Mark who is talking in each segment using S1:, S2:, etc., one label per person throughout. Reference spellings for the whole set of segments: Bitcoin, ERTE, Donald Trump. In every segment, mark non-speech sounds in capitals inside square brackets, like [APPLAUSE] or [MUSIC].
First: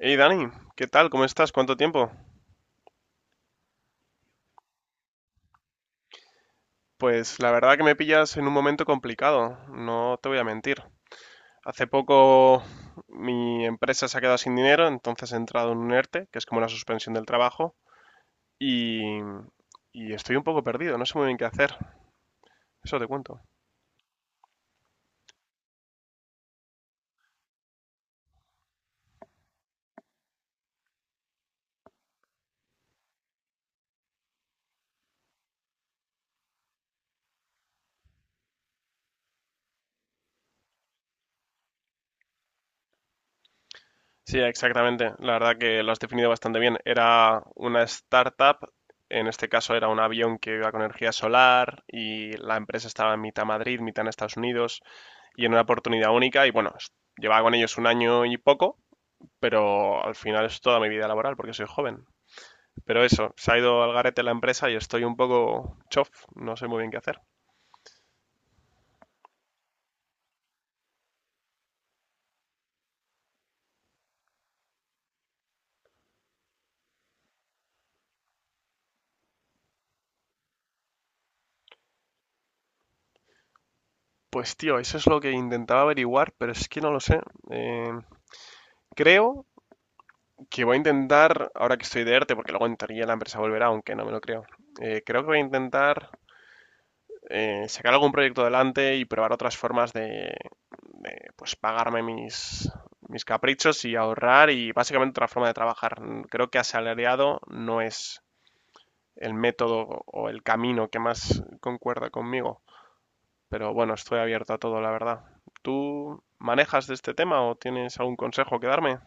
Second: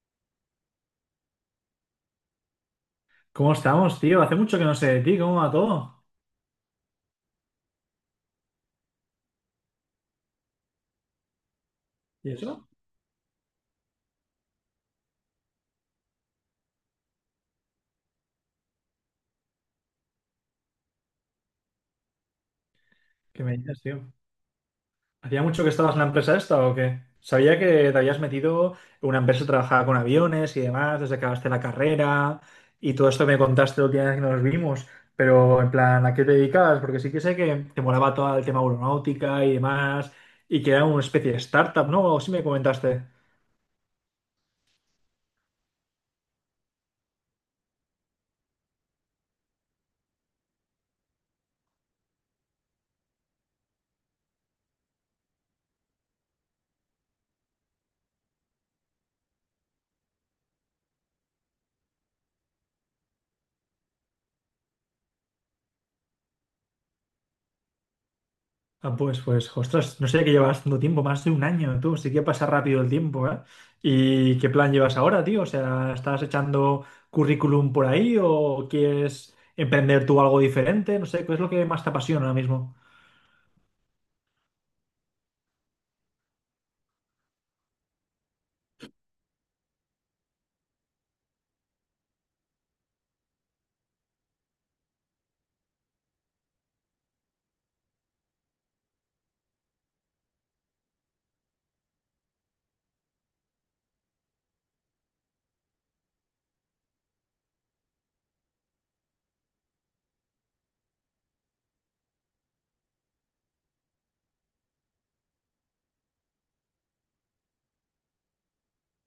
S1: Hey Dani, ¿qué tal? ¿Cómo estás? ¿Cuánto tiempo?
S2: ¿Cómo estamos, tío? Hace mucho que no sé de ti, ¿cómo va todo?
S1: Pues la verdad que me pillas en un momento complicado, no te voy a mentir. Hace
S2: ¿Y
S1: poco
S2: eso?
S1: mi empresa se ha quedado sin dinero, entonces he entrado en un ERTE, que es como una suspensión del trabajo, y, y estoy un poco perdido, no sé muy bien qué hacer. Eso te cuento.
S2: ¿Qué me dices, tío? ¿Hacía mucho que estabas en la empresa esta o qué? Sabía que te habías metido en una empresa que trabajaba con aviones y demás, desde que acabaste la carrera y todo esto me contaste la última vez que nos vimos, pero en plan, ¿a qué te dedicabas? Porque sí que sé que te molaba todo el tema aeronáutica y demás, y que era una especie de startup, ¿no? O sí me comentaste.
S1: Sí, exactamente. La verdad que lo has definido bastante bien. Era una startup, en este caso era un avión que iba con energía solar y la empresa estaba en mitad Madrid, mitad en Estados Unidos, y en una oportunidad única. Y bueno, llevaba con ellos un año y poco, pero al final es toda mi vida laboral porque soy joven. Pero eso, se ha ido al garete la empresa y estoy un poco chof, no sé muy bien qué hacer.
S2: Ah, pues, ostras, no sé que llevas tanto tiempo, más de un año, tú, sí que pasa rápido el tiempo, ¿eh? ¿Y qué plan llevas ahora, tío? O sea, ¿estás echando currículum por ahí o quieres emprender tú algo diferente? No sé, ¿qué es lo que más te apasiona ahora mismo?
S1: Pues tío, eso es lo que intentaba averiguar, pero es que no lo sé. Eh, creo que voy a intentar, ahora que estoy de ERTE, porque luego en teoría la empresa volverá, aunque no me lo creo. Creo que voy a intentar sacar algún proyecto adelante y probar otras formas de pues pagarme mis caprichos y ahorrar y básicamente otra forma de trabajar. Creo que asalariado no es el método o el camino que más concuerda conmigo, pero bueno, estoy abierto a todo, la verdad. ¿Tú manejas de este tema o tienes algún consejo que darme?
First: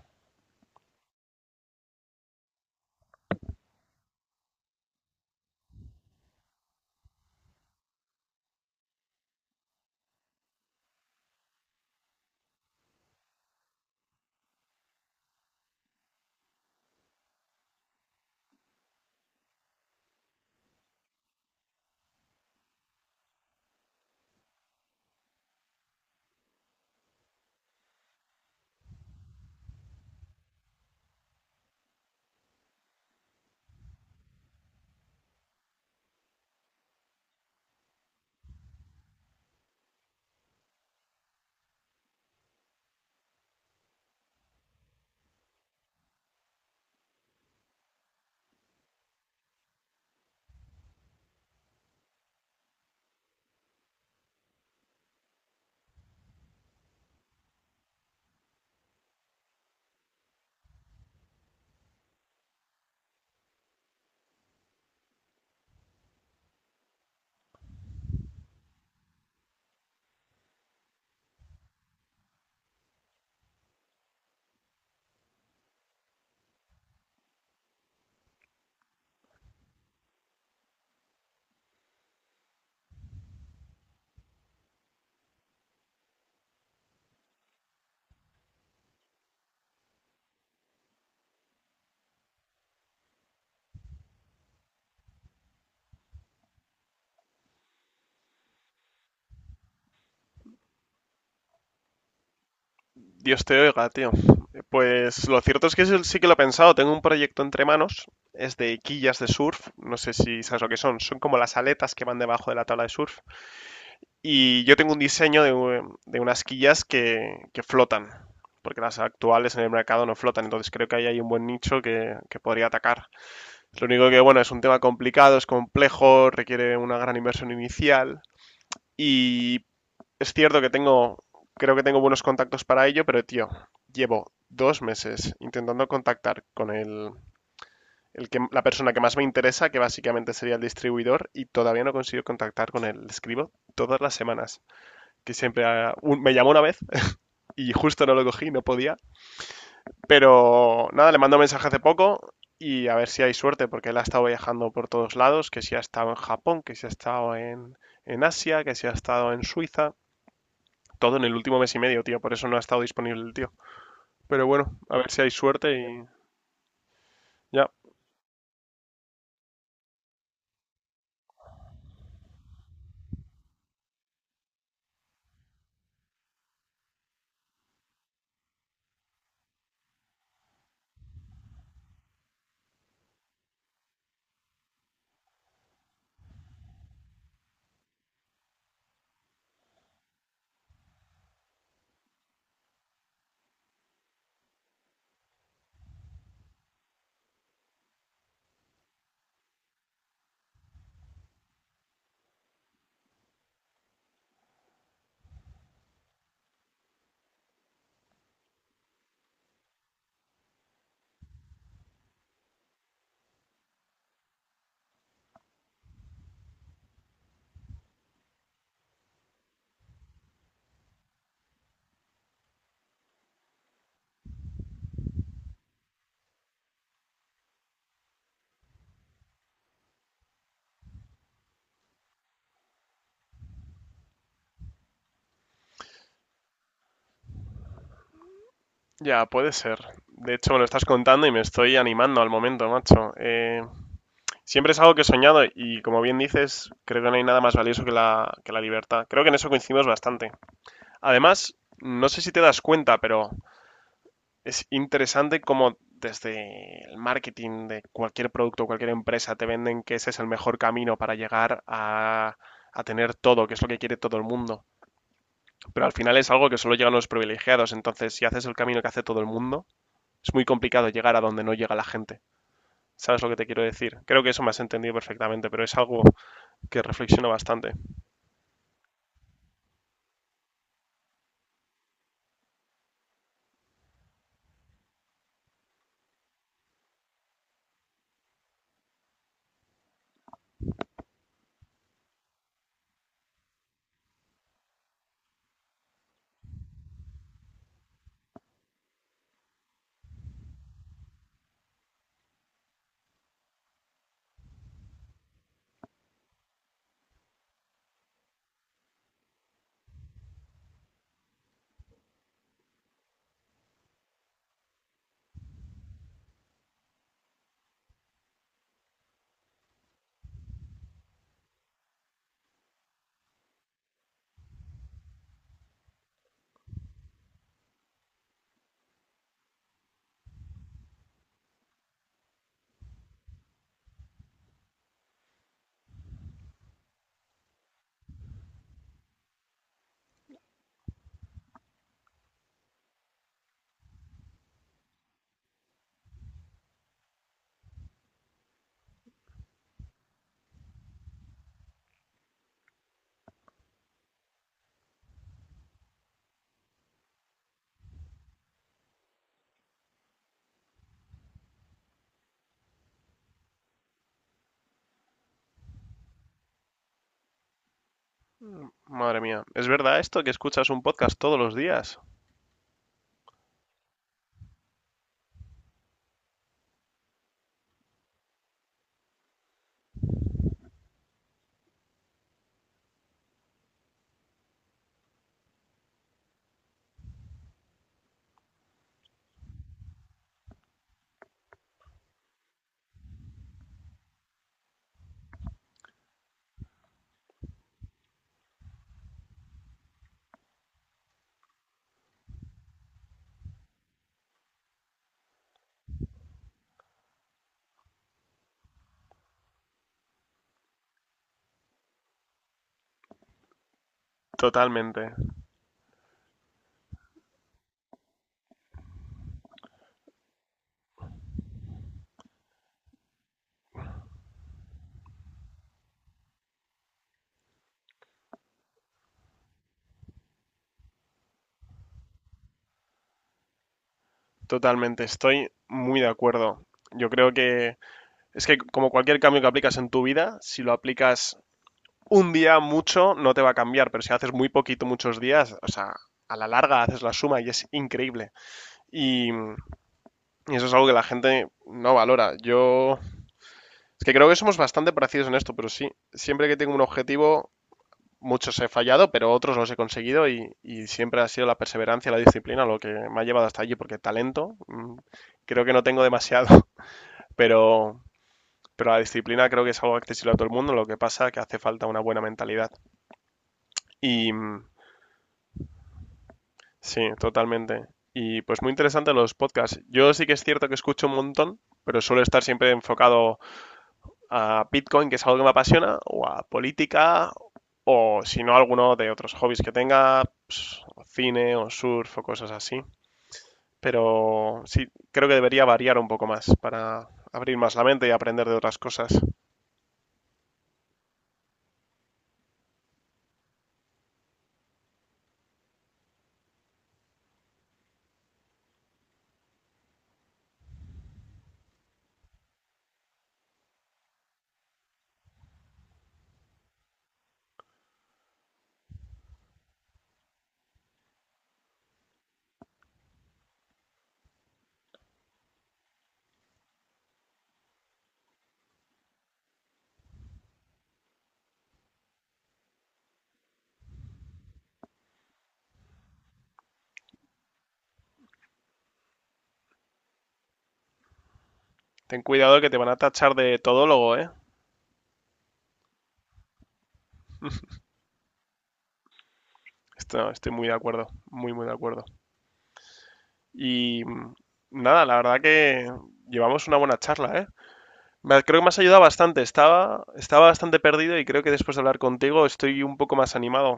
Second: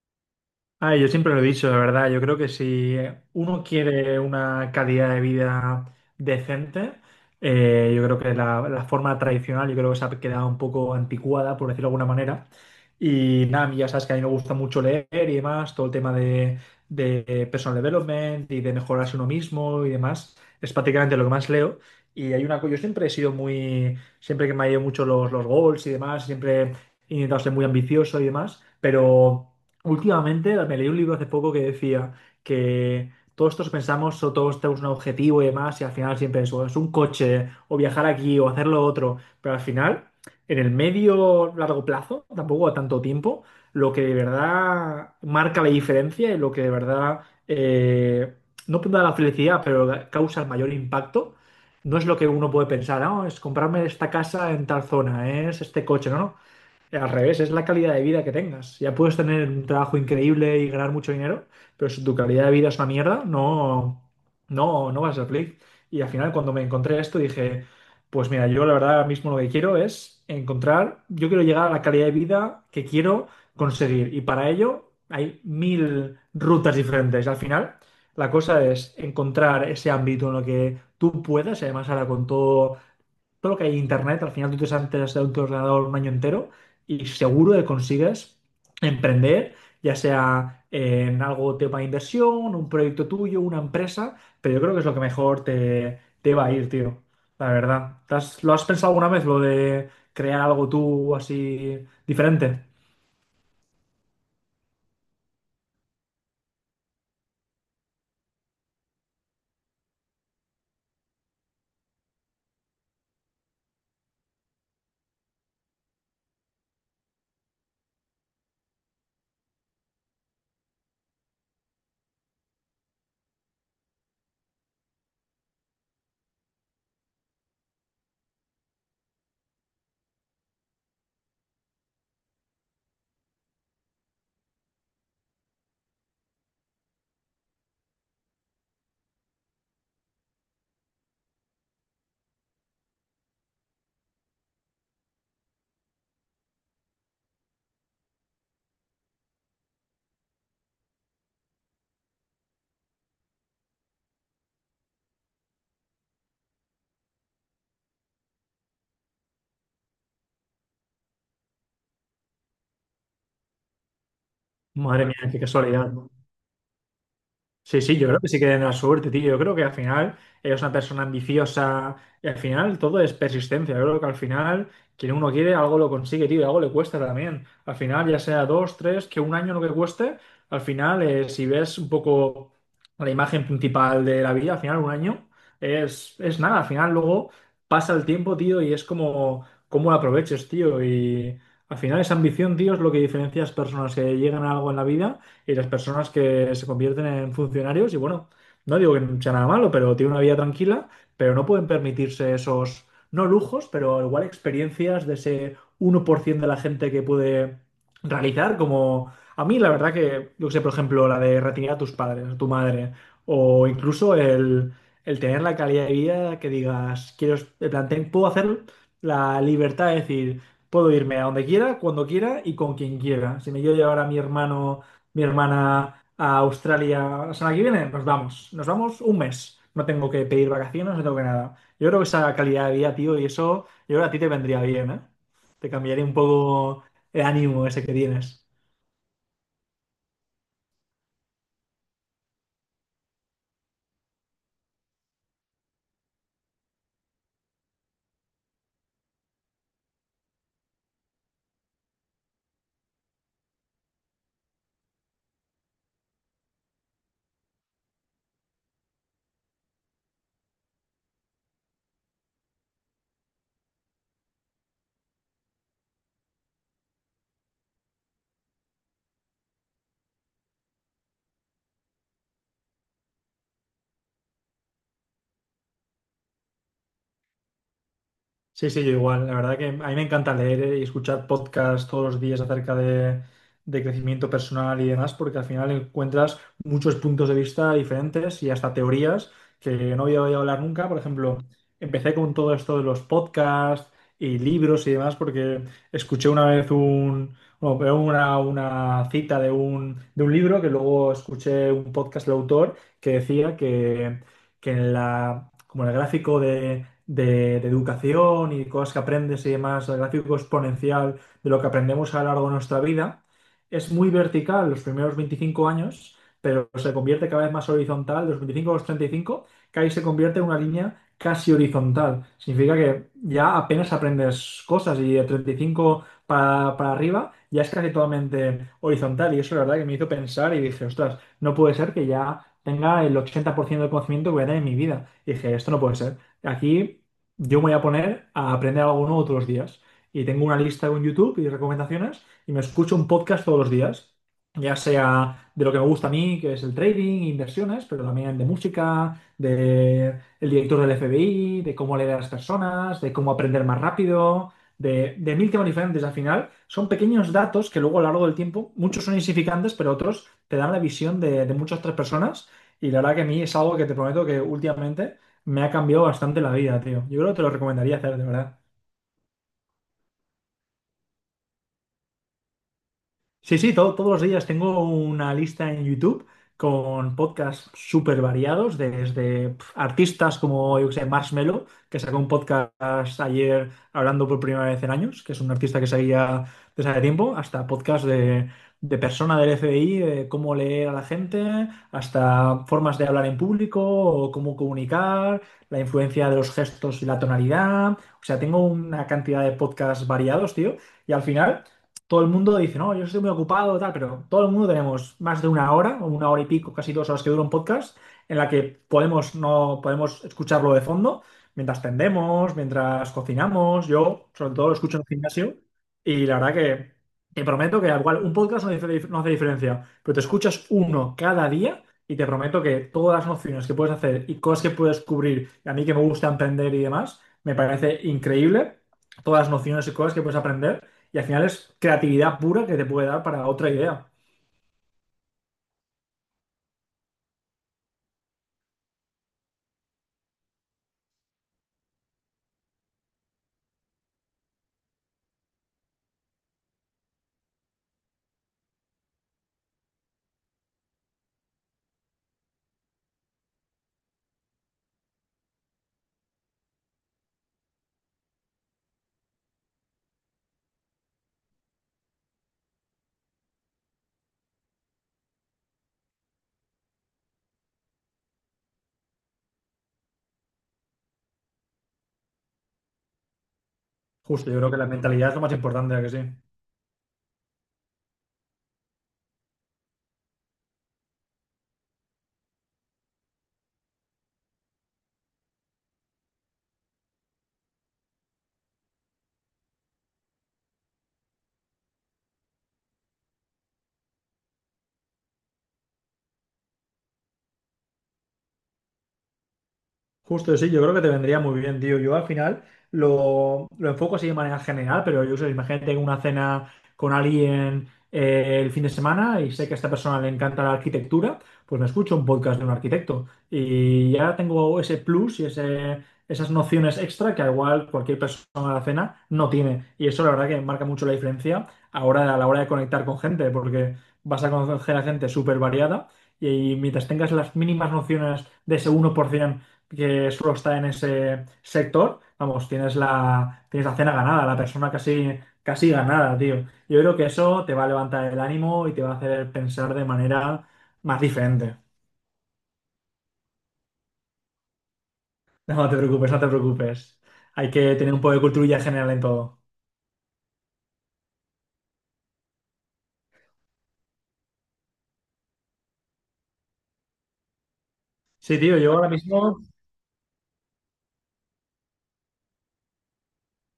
S2: Ah, yo siempre lo he dicho, la verdad. Yo creo que si uno quiere una calidad de vida decente, yo creo que la forma tradicional, yo creo que se ha quedado un poco anticuada, por decirlo de alguna manera. Y nada, a mí ya sabes que a mí me gusta mucho leer y demás, todo el tema de personal development y de mejorarse uno mismo y demás, es prácticamente lo que más leo. Y hay una cosa, yo siempre he sido muy, siempre que me ha ido mucho los goals y demás, siempre he intentado ser muy ambicioso y demás, pero... Últimamente me leí un libro hace poco que decía que todos pensamos o todos tenemos un objetivo y demás y al final siempre es un coche o viajar aquí o hacer lo otro, pero al final en el medio largo plazo, tampoco a tanto tiempo, lo que de verdad marca la diferencia y lo que de verdad eh, no da la felicidad, pero causa el mayor impacto, no es lo que uno puede pensar, no es comprarme esta casa en tal zona, es este coche, no, no. Al revés, es la calidad de vida que tengas. Ya puedes tener un trabajo increíble y ganar mucho dinero, pero si tu calidad de vida es una mierda, no, no, no vas a ser feliz. Y al final, cuando me encontré esto, dije, pues mira, yo la verdad ahora mismo lo que quiero es encontrar, yo quiero llegar a la calidad de vida que quiero conseguir. Y para ello hay mil rutas diferentes. Al final, la cosa es encontrar ese ámbito en lo que tú puedas, y además ahora con todo lo que hay en internet, al final tú te sientas de tu ordenador un año entero y seguro que consigues emprender, ya sea en algo tema de inversión, un proyecto tuyo, una empresa, pero yo creo que es lo que mejor te va a ir, tío, la verdad. ¿Te has- ¿Lo has pensado alguna vez, lo de crear algo tú así diferente?
S1: Dios te oiga, tío. Pues lo cierto es que eso sí que lo he pensado. Tengo un proyecto entre manos. Es de quillas de surf. No sé si sabes lo que son. Son como las aletas que van debajo de la tabla de surf. Y yo tengo un diseño de, de unas quillas que flotan. Porque las actuales en el mercado no flotan. Entonces creo que ahí hay un buen nicho que podría atacar. Lo único que, bueno, es un tema complicado, es complejo, requiere una gran inversión inicial. Y es cierto que creo que tengo buenos contactos para ello, pero tío, llevo dos meses intentando contactar con la persona que más me interesa, que básicamente sería el distribuidor, y todavía no consigo contactar con él. Le escribo todas las semanas, que siempre me llamó una vez [LAUGHS] y justo no lo cogí, no podía. Pero nada, le mando un mensaje hace poco y a ver si hay suerte, porque él ha estado viajando por todos lados, que si ha estado en Japón, que si ha estado en Asia, que si ha estado en Suiza, todo en el último mes y medio, tío. Por eso no ha estado disponible el tío. Pero bueno, a
S2: Madre
S1: ver si
S2: mía,
S1: hay
S2: qué
S1: suerte
S2: casualidad,
S1: y
S2: ¿no?
S1: ya,
S2: Sí, sí, yo creo que sí que tienen la suerte, tío. Yo creo que al final ella es una persona ambiciosa y al final todo es persistencia. Yo creo que al final quien uno quiere algo lo consigue, tío, y algo le cuesta también. Al final, ya sea dos, tres, que un año lo que cueste, al final, si ves un poco la imagen principal de la vida, al final un año es nada. Al final luego pasa el tiempo, tío, y es como cómo lo aproveches, tío. Y al final esa ambición, tío, es lo que diferencia a las personas que llegan a algo en la vida y las personas que se convierten en funcionarios y bueno, no digo que no sea nada malo, pero tiene una vida tranquila, pero no pueden permitirse esos, no lujos, pero igual experiencias de ese 1% de la gente que puede realizar, como a mí la verdad que, yo que sé, por ejemplo, la de retirar a tus padres, a tu madre, o incluso el tener la calidad de vida que digas, quiero, me planteé- puedo hacer la libertad de decir, puedo irme a donde quiera, cuando quiera y con quien quiera. Si me quiero llevar a mi hermano mi hermana a Australia la semana que viene, nos vamos. Nos vamos un mes. No tengo que pedir vacaciones, no tengo que nada. Yo creo que esa calidad de vida, tío, y eso, yo creo que a ti te vendría bien, ¿eh? Te cambiaría un poco el ánimo ese que tienes.
S1: ya puede ser. De hecho, me lo estás contando y me estoy animando al momento, macho. Siempre es algo que he soñado y como bien dices, creo que no hay nada más valioso que que la libertad. Creo que en eso coincidimos bastante. Además, no sé si te das cuenta, pero es interesante cómo desde el marketing de cualquier producto, cualquier empresa, te venden que ese es el mejor camino para llegar a tener todo, que es lo que quiere todo el mundo. Pero al final es algo que solo llegan los privilegiados, entonces si haces el camino que hace todo el mundo, es muy complicado llegar a donde no llega la gente. ¿Sabes lo que te quiero decir? Creo que eso me has entendido perfectamente, pero es algo que reflexiono bastante.
S2: Sí, sí, yo igual. La verdad que a mí me encanta leer y escuchar podcasts todos los días acerca de crecimiento personal y demás, porque al final encuentras muchos puntos de vista diferentes y hasta teorías que no había oído hablar nunca. Por ejemplo, empecé con todo esto de los podcasts y libros y demás, porque escuché una vez bueno, pero una cita de de un libro que luego escuché un podcast del autor que decía que en la como el gráfico de educación y cosas que aprendes y demás, el gráfico exponencial de lo que aprendemos a lo largo de nuestra vida, es muy vertical los primeros 25 años, pero se convierte cada vez más horizontal, de los 25 a los 35, que ahí se convierte en una línea casi horizontal. Significa que ya apenas aprendes cosas y de 35 para arriba ya es casi totalmente horizontal y eso la verdad que me hizo pensar y dije, ostras, no puede ser que ya tenga el 80% del conocimiento que voy a tener en mi vida. Y dije, esto no puede ser. Aquí yo me voy a poner a aprender algo nuevo todos los días. Y tengo una lista en YouTube y recomendaciones y me escucho un podcast todos los días, ya sea de lo que me gusta a mí, que es el trading, inversiones, pero también de música, de el director del FBI, de cómo leer a las personas, de cómo aprender más rápido. De mil temas diferentes al final, son pequeños datos que luego a lo largo del tiempo, muchos son insignificantes, pero otros te dan la visión de muchas otras personas y la verdad que a mí es algo que te prometo que últimamente me ha cambiado bastante la vida, tío. Yo creo que te lo recomendaría hacer, de verdad.
S1: Madre mía, ¿es verdad esto que escuchas un podcast todos los días?
S2: Sí, sí, todos los días tengo una lista en YouTube con podcasts súper variados, desde pf, artistas como, yo que sé, Marshmello, que sacó un podcast ayer hablando por primera vez en años, que es un artista que seguía desde hace tiempo, hasta podcast de persona del FBI, de cómo leer a la gente, hasta formas de hablar en público o cómo comunicar, la influencia de los gestos y la tonalidad. O sea, tengo una cantidad de podcasts variados, tío. Y al final todo el mundo dice, no, yo estoy muy ocupado, tal, pero todo el mundo tenemos más de una hora, o una hora y pico, casi dos horas que dura un podcast, en la que podemos, no, podemos escucharlo de fondo mientras tendemos, mientras cocinamos. Yo, sobre todo, lo escucho
S1: Totalmente,
S2: en el gimnasio y la verdad que te prometo que, al igual, un podcast no, no hace diferencia, pero te escuchas uno cada día. Y te prometo que todas las nociones que puedes hacer y cosas que puedes cubrir, y a mí que me gusta emprender y demás, me parece increíble todas las nociones y cosas que puedes aprender. Y al final es creatividad pura que te puede dar para otra idea.
S1: totalmente, estoy muy de acuerdo. Yo creo que es que como cualquier cambio que aplicas en tu vida, si lo aplicas un día mucho, no te va a cambiar, pero si haces muy poquito muchos días, o sea, a la larga haces la suma y es increíble. Y eso es algo que la gente no valora. Yo es que creo que somos bastante parecidos en esto, pero sí, siempre que tengo un objetivo, muchos he fallado, pero otros los he conseguido y siempre ha sido la perseverancia, la disciplina lo que me ha llevado hasta allí, porque talento creo que no tengo demasiado, [LAUGHS] pero, pero la disciplina creo que es algo accesible a todo el mundo, lo que pasa es que hace falta una buena mentalidad. Y
S2: Justo, yo
S1: mm,
S2: creo que la mentalidad es lo más importante, ¿a que sí?
S1: sí, totalmente. Y pues muy interesante los podcasts. Yo sí que es cierto que escucho un montón, pero suelo estar siempre enfocado a Bitcoin, que es algo que me apasiona, o a política, o si no, alguno de otros hobbies que tenga, pues, cine o surf o cosas así. Pero sí, creo que debería variar un poco más para abrir más la mente y aprender de otras cosas.
S2: Justo sí, yo creo que te vendría muy bien, tío. Yo al final lo enfoco así de manera general, pero yo sé, imagínate tengo una cena con alguien el fin de semana y sé que a esta persona le encanta la arquitectura, pues me escucho un podcast de un arquitecto y ya tengo ese plus y ese, esas nociones extra que al igual cualquier persona de la cena no tiene. Y eso la verdad que marca mucho la diferencia ahora, a la hora de conectar con gente, porque vas a conocer a gente súper variada y mientras tengas las mínimas nociones de ese 1%, que solo está en ese sector, vamos, tienes la cena ganada, la persona casi, casi ganada, tío. Yo creo que eso te va a levantar el ánimo y te va a hacer pensar de manera más diferente.
S1: Ten cuidado que te van a tachar de todólogo, ¿eh?
S2: [LAUGHS] No te preocupes, no te preocupes. Hay que tener un poco de cultura general en todo.
S1: Estoy muy de acuerdo, muy de acuerdo. Y mm, Nada, la verdad que llevamos una buena charla, ¿eh?
S2: Sí,
S1: Creo que me
S2: tío,
S1: has
S2: yo
S1: ayudado
S2: ahora
S1: bastante.
S2: mismo...
S1: Estaba bastante perdido y creo que después de hablar contigo estoy un poco más animado.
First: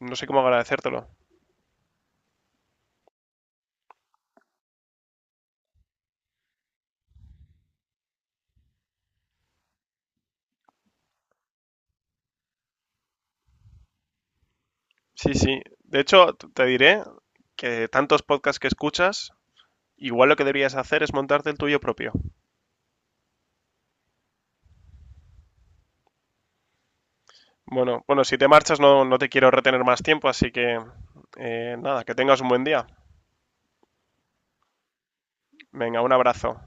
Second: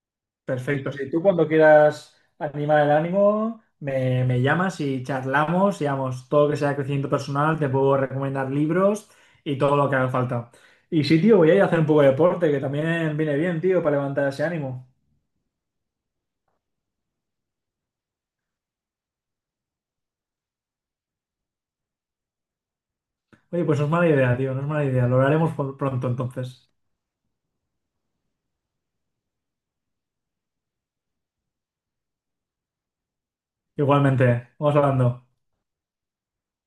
S1: No sé cómo
S2: Perfecto. Sí.
S1: agradecértelo.
S2: Si tú cuando quieras animar el ánimo, me llamas y charlamos, y vamos, todo lo que sea crecimiento personal, te puedo recomendar libros y todo lo que haga falta. Y sí, tío, voy a ir a hacer un poco de deporte, que también viene bien, tío, para levantar ese ánimo.
S1: Sí, sí. De hecho, te diré que tantos podcasts que escuchas, igual lo que deberías hacer es montarte el tuyo propio.
S2: Oye, pues no es mala idea, tío, no es mala idea. Lo haremos pronto entonces.
S1: Bueno, bueno, si te marchas no, no te quiero retener más tiempo, así que nada, que tengas un buen día.
S2: Igualmente, vamos hablando.
S1: Venga, un abrazo.